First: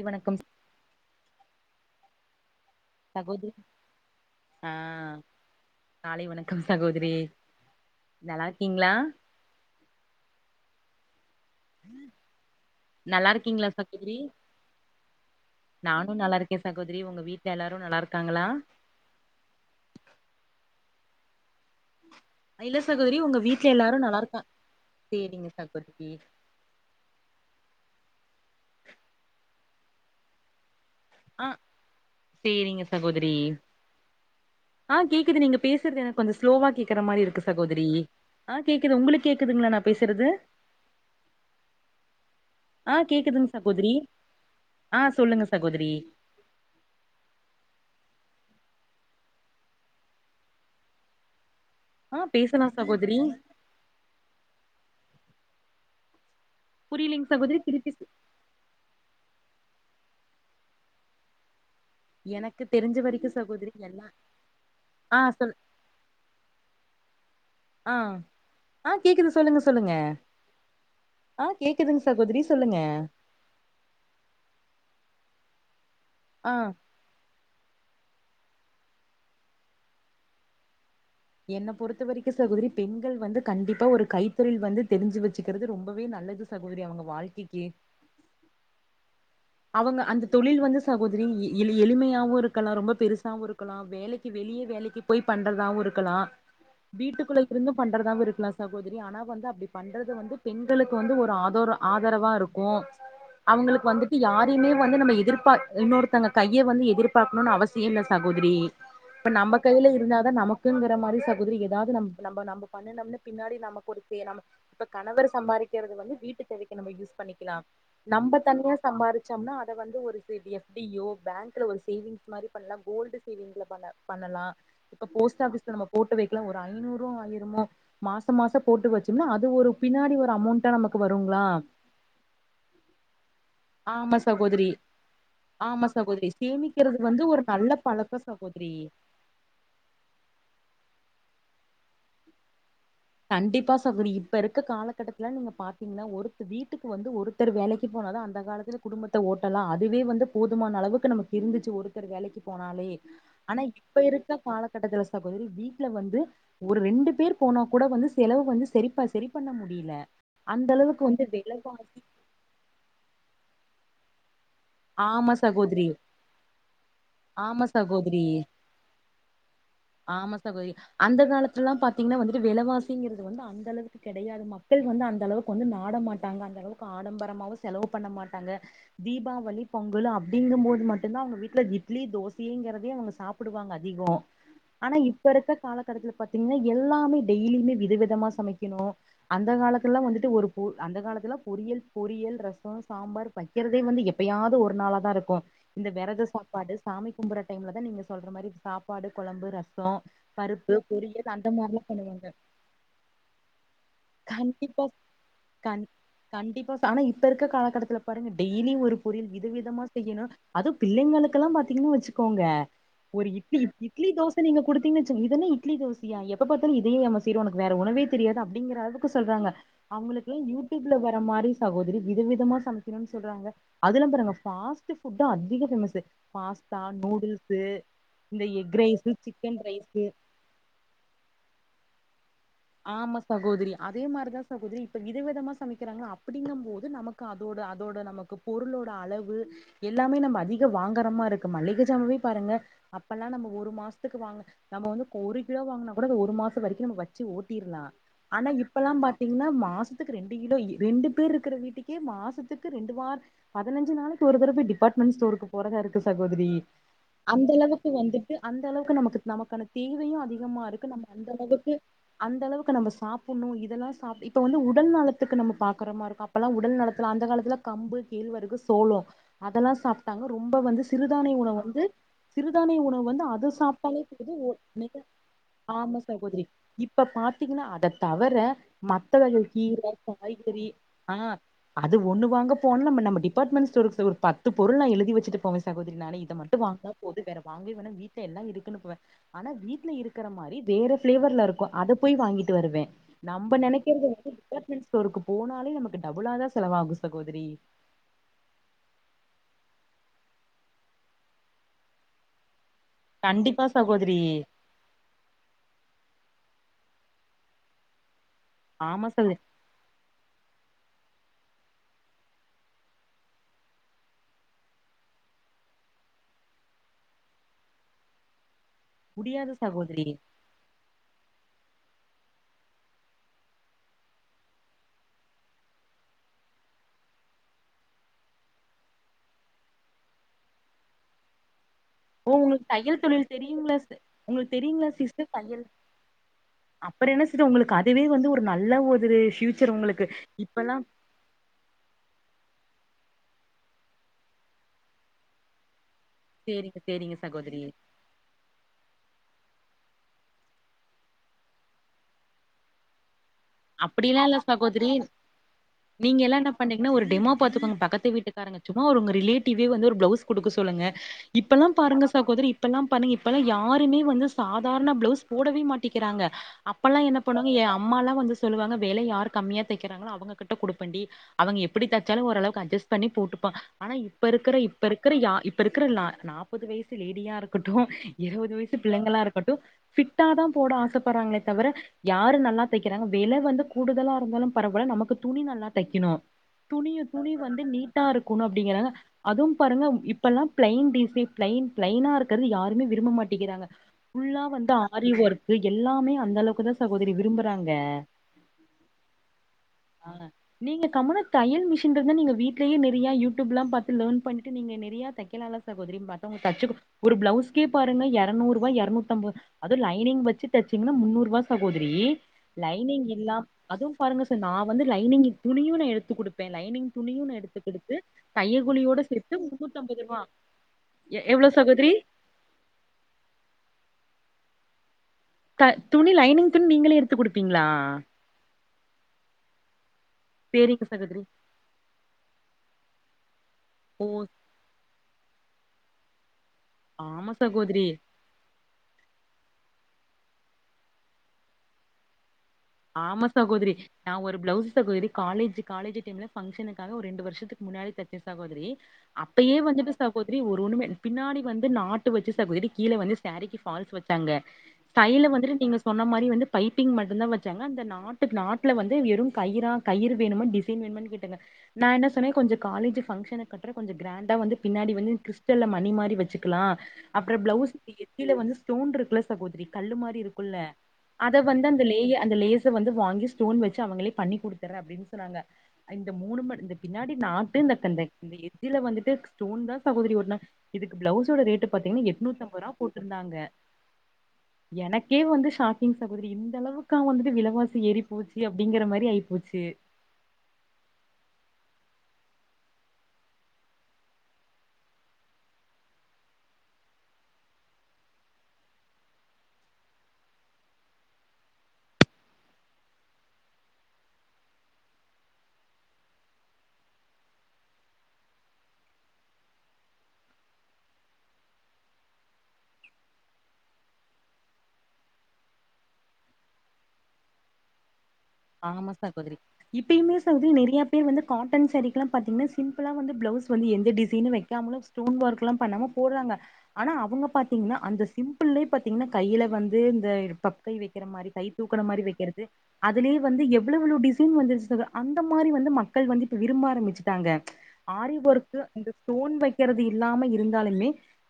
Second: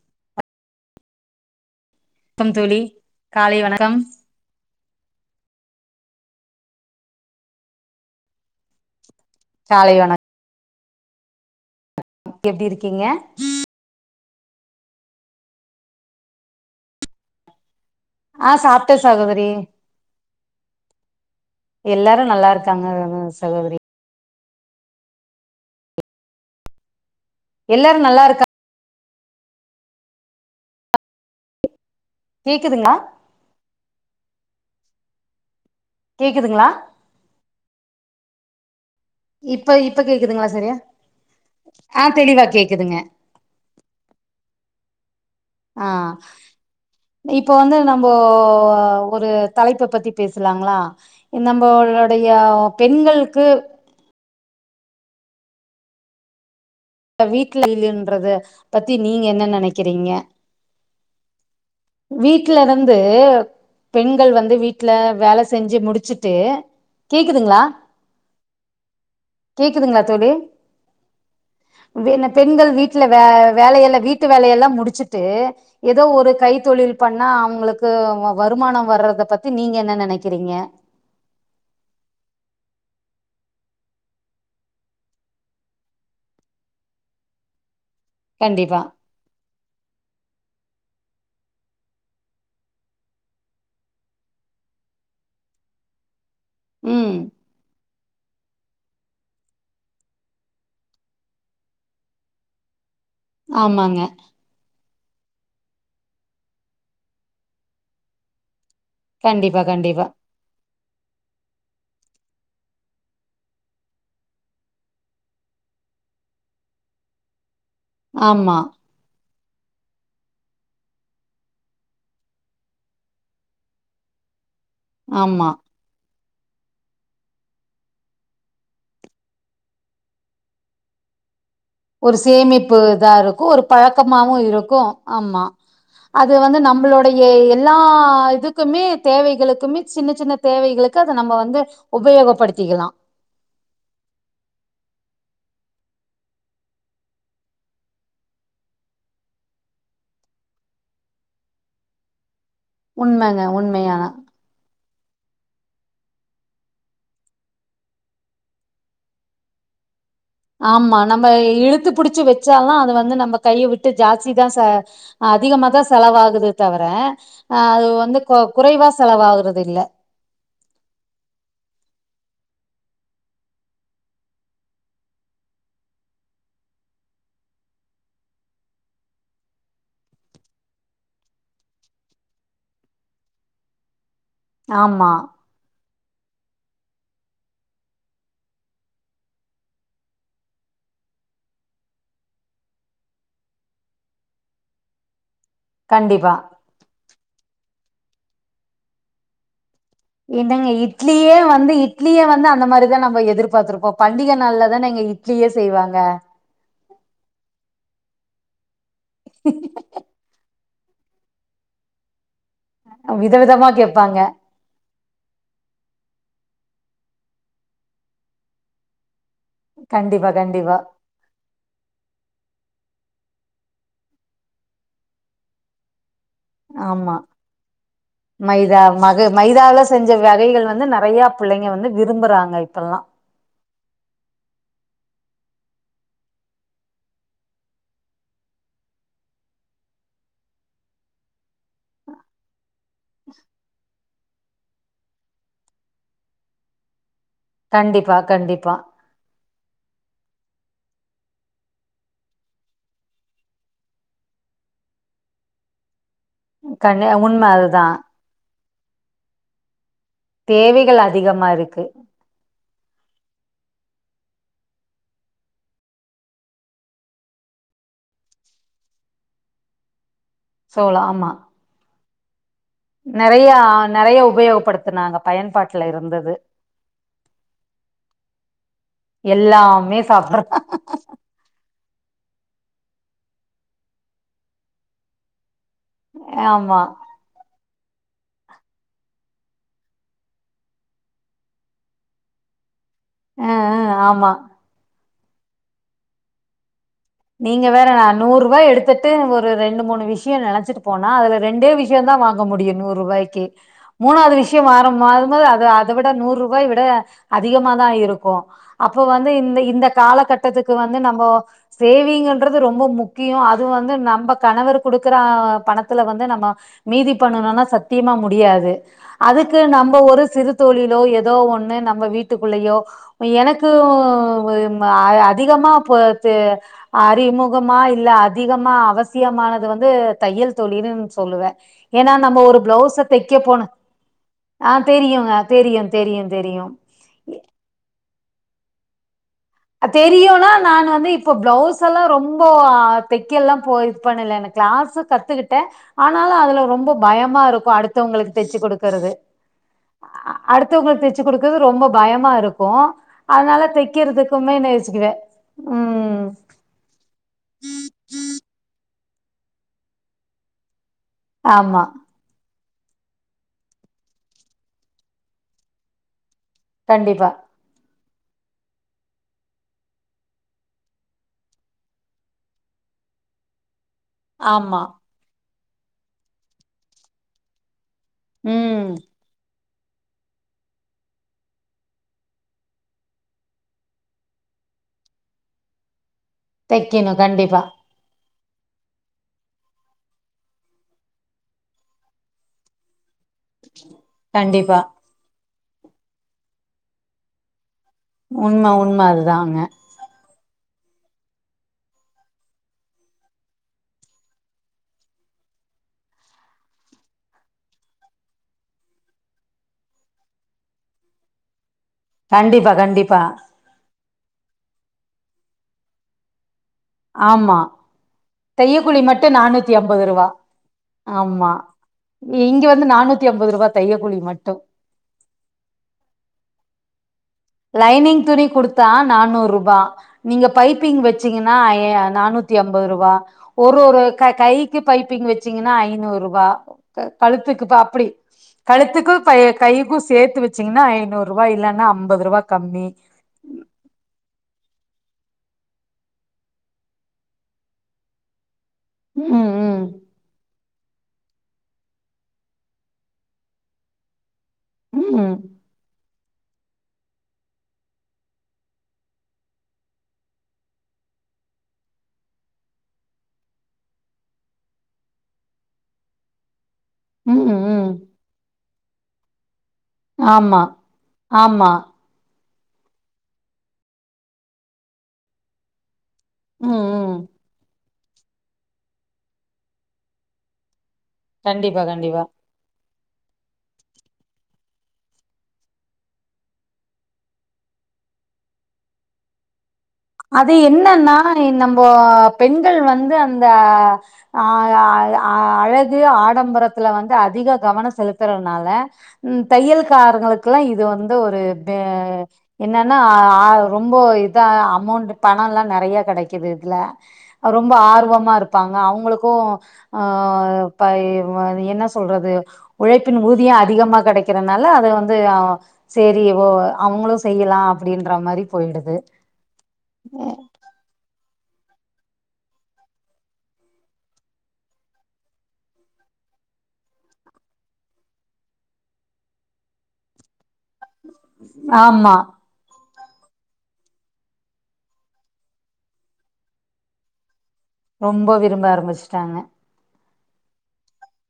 இ வணக்கம் ஸ் கம் தோழி சகோதரி காலை வணக்கம் ஆ காலை வணக்கம் சகோதரி நல்லா இருக்கீங்களா காலை வணக் எப்டி இருக்கீங்க நல்லா இருக்கீங்களா சகோதரி நானு நல்லா இருக்கே சகோதரி உங்க வீட்ல எல்லாரு நல்லா ருக் ஆ சாப்டே சகோதரி எல்லாரு நல்லா அ இல்ல இருக்காங்க சகோதரி உங்க வீட்ல சகோதரி எல்லாரு நல்லா ருக்கா சேரிங்க சகோதரி எல்லாரு நல்லா இருக்கா ஆ சேரிங்க கேக்குதுங்களா சகோதரி ஆ கேக்குது நீங்க பேசுறது எனக்கு கொஞ்சோ ஸ்லோவா கேக்குதுங்களா கேக்குற மாரி இருக்கு சகோதரி ஆ கேக்குது உங்களுக்கு கேக்குதுங்களா நா பேசுறது அ தெளிவா கேக் ஆ கேக்குதுங் சகோதரி ஆ சொல்லுங்க சகோதரி ஆ இப்ப வந்து நம்போ ஒரு தலைப்ப பத்தி பேசலாங்களா ஆ நம்மளுடைய பேசலா சகோதரி பெண்களுக்கு புரியலங்க சகோதரி வீட்ல டிவி திருப்பி சொ- ன்றது பத்தி நீங்க என்ன நெனைக்கிறீங்க வீட்ல எனக்கு இருந்து தெரிஞ்ச வரைக்கு சகோதரி எல்லா பெண்கள் வந்து வீட்ல ஆ வேல சொல் செஞ்சு முடிச்சுட்டு கேக்குதுங்களா ஆ ஆ கேக்குது சொல்லுங்க சொல்லுங்க ஆ கேக்குதுங்க வேன சகோதரி பெண்கள் சொல்லுங்க வீட்ல வே வேலயல்ல வீட் வீட்டு வேலையெல்லா முடிச்சுட்டு ஏதோ ஒரு கை ஆ தொழில் பண்ணா அவுங்களுக்கு வ வருமானோ வர்றத பத்தி நீங்க என்ன நெனைக்கிறீங்க என்ன பொறுத்த வரைக்கு சகோதரி பெண்கள் வந்து கண்டிப்பா ஒரு கைத்தொழில் வந்து தெரிஞ்சு வச்சுக்கிறது ரொம்பவே நல்லது சகோதரி அவுங்க வாழ்க்கைக்கே கண்டிப்பா அவுங்க அந்த தொழில் வந்து சகோதரி எ எளி எளிமையாவு இருக்கலா ரொம்ப பெருசாவு இருக்கலா வேலைக்கு வெளிய வேலைக்கு போய் பண்றதாவு இருக்கலா ம் வீட்டுக்குள்ள இருந்து பண் றதாவு இருக்கலா சகோதரி ஆனா வந்து அப்டி பண்றது வந்து பெண்களுக்கு வந்து ஒரு ஆதோரா ஆதரவா இருக்கு அவுங்களுக்கு ஆமாங்க வந்துட் யாரிமே வந்து நம்ம எதிர்பார்க் இன்னொருத்தவுங்க கைய வந்து எதிர்பார்க்ணுன் அவசிய இல்ல சகோதிரி இப்ப நம்ம கண்டிப்பா கையில கண்டிப்பா இருந்தாதா நம க்குங்கிற மாரி சகோதரி ஏதாவது நம் நம்ம நம்ம பண்ணனம்னு பின்னாடி நமக்கு ஒரு பேர் நம்ம இப்ப கணவர் சம்பாரிக்கிறது வந்து வீட்டு தேவைக்கு நம்ம யூஸ் பண்ணிக்கலா நம்ம ஆமா தன்யா சம்பாரிச்சம்னா அத வந்து ஒரு எஃப்டி ஓ பேங்க்ல ஒரு சேவிங்ஸ் மாரி பண்லா கோல்டு சேவிங்ஸ்ல பண்ண பண்ணலா இப்ப போஸ்ட் ஆமா ஆஃபிஸ்ல நம்ம போட்டு வைக்லா ஒரு ஐந்நூறோ ஆயிரமோ மாச மாச போட்டு வச்சோம்னா அது ஒரு பின்னாடி ஒரு அமௌண்டா நமக்கு வருங்ளா ஒரு சேமிப்பு இதா இருக்கு ஒரு ஆமா பழக்கமாவு சகோதரி இருக்கு ஆமா சகோதரி அது வந்து சேமிக்கிறது நம்ளோடைய வந்து ஒரு நல்ல எல்லா பழக்க சகோதரி இதுக்குமே தேவைகளுக்குமே சின்ன சின்ன தேவைகளுக்கு அத நம்ம வந்து உபயோகப்படுத்திக்கலா கண்டிப்பா சவரி இப்ப இருக்க காலகட்டத்துல நீங்க பாத்தீங்கன்னா ஒருத்த வீட்டுக்கு வந்து ஒரு த்தர் வேலைக்கு போன தா அந்த காலத்துல குடும்பத்த ஓட்டலா அதுவே வந்து போதுமான அளவுக்கு நமக்கு இருந்திச்சி ஒருத்தர் வேலைக்கி போனாலே உண்மங்க ஆனா இப்ப உண்மையான இருக் க காலகட்டத்தல சகோதரி வீட்ல வந்து ஒரு ரெண்டு பேர் போனா கூட வந்து செலவு வந்து சரிப்ப சரி பண்ண முடில ஆமா நம்ம இழுத்து புடிச்சு வெச்சாலு அத வந்து நம்ம கைய விட்டு ஜாஸ்தி தா ச ஆமா அதிகமாதா சகோதரி. செலவாகுது தவர அ ஆமா அது வந்து சகோதரி. குறைவா செலவாகறது இல்ல ஆமா சகோதிரி அந்த காலத்துல்லா பாத்தீங்ன்னா வந்துட்டு விலவாசிங்கிறது வந்து அந்த அளவுக்கு கெடையாது மக்கள் வந்து அந்த அளவுக் கு வந்து நாட மாட்டாங்க அந்த அளவுக்கு ஆடம்பரமாவு செலவு பண்ண மாட்டாங்க தீபாவளி பொங்கலு அப்டிங்கும் போது மட்டுதா அவுங்க வீட்ல இட்லி தோசங்கிறதே அவுங்க சாப்புடுவாங்க அதிகோ ஆனா ஆமா இப்ப இருக்க காலகட்டத்துல பாத்தீங்னா எல்லாமே டெய்லியுமே வித விதமா சமைக்கணு அந்த காலத்துல்லா வந்துட்டு ஒரு பொ அந்த காலத்துல பொரியல் பொரியல் ரசோ சாம்பார் வக்கிறதே வந்து எப்பயா து ஒரு நாள தா இருக்கு இந்த விரத கண்டிப்பா சாப்பாடு சாமி கும்புற டைம்ல தா நீங்க சொல்ற மாரி சாப்பாடு கொழம்பு ரசோ என்னங்க பருப்பு பொரியல் இட்லியே அந்த வந்து மாரிலா இட்லியே பண்ணுவாங்க வந்து அந்த மாரிதா நம்ம எதிர்பாத்திருப்போ பண்டிக நாள்ல கண்டிப்பா தாங்க இட் இட்லியே கண் செய்வாங்க கண்டிப்பா ஆனா இப்ப இருக்க காலகட்டத்துல பாருங்க டெய்லியு ஒரு பொரியல் வித விதமா செய்யணு அதுவு பிள்ளைங்களுக்ககெல்லா பாத்தீங்னா வச்சுக்கோங்க ஒரு இட்லி விதவிதமா இட்லி கேப்பாங்க தோச நீங்க குடுத் தீங்க வச்சிகோங் இது என்ன இட்லி தோசியா எப்ப பாத்தலு இதையே யாம செய்ற உனக்கு வேற உணவே தெரியாத அப்டிங்கிற அளக்கு சொல்றாங்க கண்டிப்பா அவுங்ளுக்கு கண்டிப்பா யூடியூப்ல வர மாரி சகோதிரி விதவிதமா சமைக்கணுன் சொல்றாங்க அதுல நாங்க ஃபாஸ் ஃபுட்டு அதிக ஃபேமஸ்ஸு பாஸ்தா ஆமா நூடுல்ஸ்சு இந்த மைதா எக்ரைஸ்சு மக மைதால சிக்கன்ரைஸ்சு செஞ்ச வகைகள் வந்து நறைய புள்ளைங்க வந்து விரும்புறாங்க இப் ஆமா சகோதிரி அதே மாரிதா சகோதரி இப்ப இத விதமா சமைக்கிறாங்க அப்படிங்கும் போது நமக்கு அதோட அதோட நமக்கு பொருளோட அளவு எல்லாமே நம்ம அதிக வாங்குர்றமாருக்கு மல்லிக சாமாவே பாருங்க அப்பெல்லா நம்ம ஒரு மாஸ்த்துக்கு வாங்க நம்ம வந்து ஒரு கிலோ வாங்குனா கூட ஒரு மாசவரைக்கு நம வச்சு ஓ ட்டிர்லா கண்டிப்பா ஆனா கண்டிப்பா இப்பெல்லா பா த்திங்னா மாசத்துக்கு ரெண்டு கிலோ ரெண்டு பேர் இருக்கிற வீட்டுக்கே மாசத்துக்கு ரெண்டு வார் பதினஞ்சு நாளைக்கு ஒரு தடவ டிபார்ட்மெண்ட் ஸ்டோருக்கு போறதா இருக்கு சகோதிரி கண் உண்ம அந்த அதுதா அளவுக்கு வந்து அந்த அளவுக்கு நமக்கு நமக்கான தேவையு அதிகமா இருக்கு தேவைகள் நம்ம அந்த அதிகமா அளவுக்கு இருக்கு அந்த அளவுக்கு நம சாப்புன்ணு இதெல்லா சாப் இப்ப வந்து உடல் நலத்துக்கு நம்ம பாக்குற மார் இருக் அப்பலா உடல் நடத்தலா அந்த காலத்துல கம்பு கேழ்வரகு சோலோ அதெல்லா சாப் தங்க ரொம்ப வந்து சோளோ ஆமா சிறுதானிய உணவு வந்து சிறுதானிய உணவு வந்து அத நெறையா சாப்ட்டாலே நெறைய போது ஓ நிக் உபயோகப்படுத்துனாங்க பயன்பாட்டுல ஆமா இருந்தது சகோதரி இப்ப பாத்தீங்கன்னா அத தவர மத்த வகை கீர எல்லாமே சாப்பட்ற காய்கறி ஆ அது ஒண்ணு வாங்க போனா நம நம்ம டிபார்ட்மெண்ட்ஸ்டோரு ஸ்டோரு ஒரு பத்து பொருள்லா எழுதி வச்சுட்டு போவே சகோதரி நானு இத மட்டு ஆமா வாங்குனா போது வேற வாங்கு இவன வீட்ல எல்லா இருக்குன்னுவெ ஆனா வீட்ல இருக்கிற மாரி வேற பிளேவர்ல இருக் கு அத போய் வாங்கிட்டு வருவே ஆ நம்ம ஆ நெனக்கிறது வந்து ஆமா டிபார்ட்மெண்ஸ் ஸ்டோருக்கு போனாலே நமக்கு டபுளா தா செலவாகு சகோதரி நீங்க வேற நான் நூறு ரூவா எடுத்துட்டு ஒரு ரெண்டு மூணு விஷ்யோ நெனச்சிட்டு போனா அது ரெண்டே விஷ்யதா வாங்க முடியு நூறு ரூபாய்க்கி கண்டிப்பா சகோதரி மூணாவது விஷ்யோ வாரம் ம்மாள்ளிநது அது அத விட நூறு ரூபாய் விட அதிகமா தா இருக்கு அப்போ ஆமா வந்து சகோதரி இந்த இந்த காலகட்டத்துக்கு வந்து நம்போ சேவிங்ன்றது ரொம்ப முக்கியோ அது வந்து நம்ப கணவர் குடுக்குற பணத்துல வந்து நம்ம மீதி பண்ணணும்னா சத்தியமா முடியாது முடியாது அதுக்கு நம்ப சகோதரி ஒரு சிறு தொழிலோ எதோ ஒண்ணு நம்ம வீட்டுக்குள்ளயோ எனக்கும் ஒரு அதிகமா போ தெ அறிமுகமா இல்ல அதிகமா அவசியமானது வந்து தையல் தொழிலுன்னு சொல்லுவேன் ஏன்னா ஓ நம்ம ஒரு உங்களுக்கு தையல் பிளவுஸ தொழில் தக்க போணு தெரியுங்களா சி- உங்களுக்கு ஆ தெரியுங்களா தெரியுங்க தெரியு தெரியு தெரியு அப்டி என்ன சித்தி உங்களுக்கு அதுவே வந்து ஒரு நல்ல ஒரு ஃபியூச் அத் தெரியும்னா நான் வந்து இப் இப்ப ப்ளவுஸ் எல்லா ரொம்போ தெக்க எல்லா போ இது பண்ல என்ன கிளாஸு கத்துக்கிட்டே ஆனாலு அதுல சேரிங்க ரொம்ப சேரிங்க சகோதரி பயமாருக்கு அடுத்தவங்களுக்கு தெச்சு குடுக்கறது அடுத்தவங்களுக்கு தெச்சு குடுக்கறது ரொம்ப பயமாருக்கு அத்னால அப்படிலாம் இல்ல தெக்கிறதுக்குமே இந்த சகோதரி யோசிக்குவே நீங்க உம் எல்லா என்ன பண்ணீங்கன்னா ஒரு டெமோ பாத்துக்கணு பக்கத்து வீட்டுக்காரங்க சும்மா ஒங்க ரிலேட்டிவே வந்து ஒரு ப்ளவுஸ் குடுக்க சொல்லுங்க இப்பெல்லா ஆமா பாருங்க சகோதரி இப்பெல்லாம் பண்ணிங்க இப்பல்லா யாருமே வந்து சாதார்ண ப்ளவுஸ் போடவே மாட்டீக்கிறாங்க அப்பெல்லா என்ன கண்டிப்பா பண்ணுவாங்க ஏ அம்மாலா வந்து சொல்லுவாங்க வெல யாரு கம்மியா தெக்கிறாங்களோ அவுங்ககிட்ட குடுப்பேண்டி அவுங்க எப்டி தச்சாலு ஓரளவு அட்ஜஸ் பண்ணி போட்டுப்பா ஆனா இப் பருக்குற ஆமா இப்ப இருக்குற யாரு இப்ப இருக்கிற நாப்பது வயசு லேடியாருகட்டு இருவது வயசு ம் பிள்ளைங்களாகனகட்டு ஃபிட்டா தா போட ஆசைப்படுறாங்களே தவிர யாரு நல்லா தெக்கிறாங்க வெல வந்து கூடுதலாருந்தாலு பரவால்ல நமக்கு துணி நல்லா தெக்கணு துணி தைக்கணு துணிய வந்து கண்டிப்பா நீட் டாருக்கணு அப்புடிங்கறாங்க அதுவும் பாருங்க இப்பெல்லா பிளைன் டிசி பிளைன் பிளைனா இருக்றத யாருமே விரும்ப மாட் டிங்கிறாங்க ஃபுல்லா வந்து கண்டிப்பா ஆரி ஒர்க்கு எல்லாமே அந்த அளவுக்கு தா சகோதரி விரும்புறாங்க உண்ம உண்ம அதுதாங்க ஆன நீங்க கம்னு தையல் மிஷின் இருந்தா நீ வீட்லயே நிறியா யுடியூப் பாத்து நிறையா லெர்ன் பண்ணிட்டு நீங்க நெறைய தக்கலால சகோதரி மத்தவங்க தச்சு ஒரு ப்ளவுஸ் கேப் பாருங்க எரநூறு ரூபா எரநூத்தி அம்பது அது லைனிங் வச்சச்சிங்னா முன்னூறு ரூவா சகோதரி கண்டிப்பா னிங் கண்டிப்பா. இல்லாம் அதும் பாருங்க சார் நா வந்து லைனிங் துணியு. எடுத்து குடுப்பே லைனிங் துணியுனு நா ஆமா. எடுத்துக்குடுத்து தைய கூலியோட தையக்கூலி சேத்து மட்டும் ரூ. முன்னூத்தம்பது ருபா எவ்ளோ ஆமா. சகோதரி இங்க வந்து நானூத்தி ஐம்பது ரூவா தைய குழி மட்டும் த துணி லைனிங் துணி நீங்களே எடுத்து குடுப்பீங்களா லைனிங் துணி குடுத்தா நானூறு ருபா நீங்க சேரிங்க பைப்பிங் சகோதரி வச்சீங்கன்னா நானூத்தி ஐம்பது ரூபா ஒரு ஒருக் கை பைப்பிங் வச்சிங்கன்னா ஐநூறு ரூபா ஆமா கழுத்துக்கு ப சகோதரி அப்டி கழுத்துக்கும் கைக்கும் சேத்து வச்சீங்கன்னா ஐநூறு ரூபா இல்லன்னா அம்பது ரூபா ஆமா சகோதரி நான் ஒரு ப்ளவுஸ் சகோதரி காலேஜ் காலேஜ் டைம்ல பங்க்ஷனுக்காக ஒரு ரெண்டு வருஷத்துக்கு முன்னாடி தச்சே சகோதரி ம், அப்பயே ம். வந்துட்டு சகோதரி ஒரு ஒண்ணுமே பின்னாடி வந்து நாட்டு வச்சு சகோதரி கீழே வந்து சாரிகி வந்து ஃபால்ஸ் வச்சாங்க கைல ம், வந்துட்டு நீங்க சொன்ன மாரி வந்து பைப்பிங் மட்டும்தான் வச் சங்க அந்த நாட்டு நாட்டுல வந்து வெறும் கயிறா கயிறர் வேணு டிசைன் வேணுமானு கேட்டங்க நான் என்ன சொன்னேன் கொஞ்சம் காலேஜ் பங்க்ஷனுக்கு கட்டுற கொஞ்ச கிராண்டா வந்து பின்னாடி வந்து கிறிஸ்டல்ல மணி மாரி வச்சு க்கலா அப்பறம் ம், பிளவுஸ் ம். எத்தில வந்து ஸ்டோன் இருக்குல சகோதரி கல்லு மாரி இருக்குல்ல ஆமா, அதை வந்து ஆமா. அந்த லேயர் அந்த லேஸ வந்து வாங்கி ஸ்டோன் வச்சு அவங்களே பண்ணி குடுத்தறேன் அப்டின்னு சொன்னாங்க இந்த மூணு மருந் இந்த ம், பின்னாடி ம். நாட்டு இந்த கந்த இந்த எஞ்சில வந்துட்டு ஸ்டோன் தான் சகோதரி ஒட்ன இதுக்கு பிளவுஸ் ஓட ரேட்டு கண்டிப்பா பாத்திங்னா கண்டிப்பா எட்நூத்திஐம்பதுரூபா போட்டுருந்தாங்க எனக்கே வந்து ஷாக்கிங் சகோதரி இந்த அளவுக் க்கா வந்துட்டு விலைவாசி ஏறி போச்சு அப்டிங்கிற மாரி ஆய் பேச்சி அது என்னன்னா நம்மோ பெண்கள் வந்து அந்த அ வ வ வ அழகு ஆடம்பரத்துல வந்து அதிக கவனம் செலுத்துறதுனால ம் தையல்காரங்களுக்குஎல்லாம் இது வந்து ஒரு தெ என்னன்னா ஆ ரொம்ப இத அமௌண்ட் பணம்ல்லாம் நிறைய கிடைக்குது இதுல ரொம்ப ஆர்வமா இருப்பாங்க அவுங்களுக்கும் அ பை வ என்ன சொல்றது உழைப்பின் ஊதியம் அதிகமா கிடைக்கிறதுனால அது வந்து ஆ சேரி ஓ அவுங்களும் செய்யலாம் அப்டின்ற மாரி போயிடுது ஆமா சகோதிரி இப்பயுமே சகோதரி நறைய பேர் வந்து காட்டன் சாரிக்ல்லாம் பார்த்தீங்கன்னா சிம்பிளா வந்து ப்ளவுஸ் வந்து எந்த டிசைனும் வைக்காமலு ஸ்டோன் ஒர்க்லாம் பண்ணாம போடுறாங்க ஆனா அவங்க பாத்தீங்கன்னா அந்த சிம்பிள்யே பாத்தீங்கன்னா கையில வந்து இந்த ப கை வைக்கிற மாரி கை தூக்கற மாரி ஆமா வைக்கிறது அதுலே வந்து எவ்ளோவு டிசைன் வந்தச்சு தெர்ல அந்த மாரி வந்து மக்கள் வந்து இப்ப விரும்ப ஆரம்பிச்சுட்டாங்க ஆரி ரொம்ப ஒர்க் விரும்ப இந்த ஸ்டோன் ஆரம்பிச்சுட்டாங்க வைக்கிறது இல்லாம இருந்தாலுமே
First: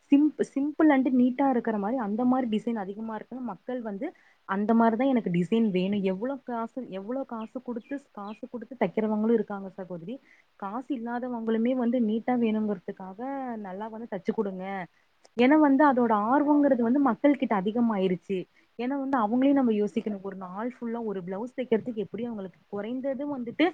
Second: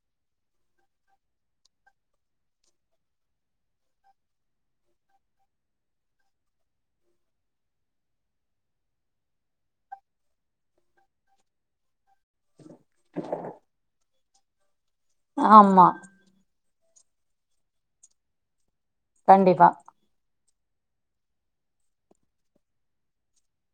சிம் சிம்பிள் அண்டு நீட்டா இருக்கிற மாரி அந்த மாரி டிசைன் அதிகமாக இருக்குன்னு மக்கள் வந்து அந்த மாரிதான் எனக்கு டிசைன் வேணும் எவ்ளோ காசு எவ்ளோ காசு குடுத்து காசு குடுத்து தைக்கிறவங்களும் இருக்காங்க சகோதரி காசு இல்லாதவங்களுமே வந்து நீட்டா வேணுங்கு றதுக்காக நல்லா வந்து தச்சு குடுங்க ஏன்னா வந்து ஆமா அதோட ஆர்வங்கிறது வந்து மக் மக்கள் கிட்ட அதிகமாயிருச்சு ஏனா வந்து அவங்களே கண்டிப்பா நம்ம யோசிக்கனு ஒரு நாள்புல்லா ஒரு பிளவுஸ் தைக்கிறதுக்கு எப்டியு அவங்களுக்கு குறைந்ததும் வந்துட்டு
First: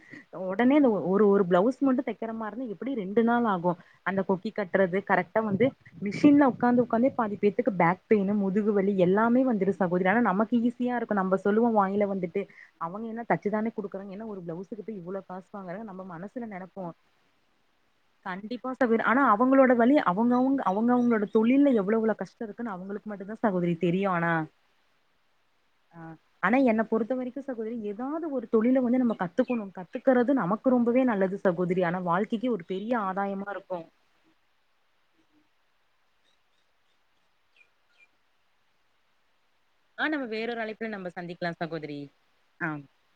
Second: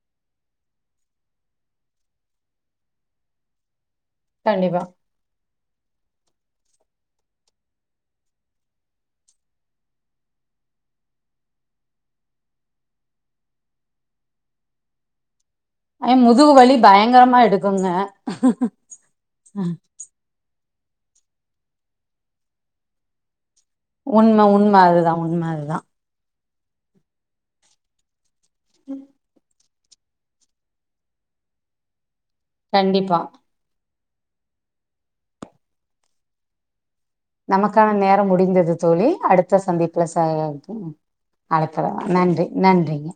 உடனே இந்த ஒரு ஒரு பிளவுஸ் மட்டும் தைக்கிற மாரி இருந்த எப்டியு ரெண்டு நாள் ஆகும் அந்த கொக்கி கண்டிப்பா கட்றது கரெக்டா வந்து மிஷின்ல உட்காந்து உட்காட்ந்து பாதி பேத்துக்கு பேக் பெயின் முதுகு வலி எல்லாமே வந்து சகோதரி ஆனா நமக்கு ஈசி வெட்டியா இருக்கோ நம்ம சொல்லுவோ வாயில வந்துட்டு அவ்ங்க என்ன தச்சு தானே கொடுக்கனு என்ன ஒரு பிளவுஸ்கு போய் இவ்ளோ காசு ப நாங்க நம்ம ஏ மனசுல முதுகு வலி நெனப்போ பயங்கரமா எடுக்குங்க கண்டிப்பா தவற ஆனா அவங்களோட வலி அவங்க அவங்க அவங்க அவங்களோட தொழில்ல எவ்வளலவு கஷ்ட்டோ இருக்குன்னு அவங்களுக்கு மட்டுதா தெரியு சகோரி உண்ம உண்ம அதுதா உண்ம அதுதா ஆ ஆனா என்ன பொறுத்த வரைக்கு சகோதரி ஏதாவது ஒரு தொழில வந்து நம்ம கத்துக்குணும் கத்துக்கிறது நமக்கு ரொம்பவே நல்லது சகோதிரி ஆனா வாழ்க்கைக்கு ஒரு பெரிய கண்டிப்பா ஆதாயமா இருக்கு நமக்கான நேரம் முடிந்தது தோழி அடுத் அடுத்த சந்திப்புல ஆ நம்ம ச வேறொரு அழைப்புல நம்ம சந்திக்கலாம் அழைக்கற சகோதரி நன்றி ஆ நன்றிங்க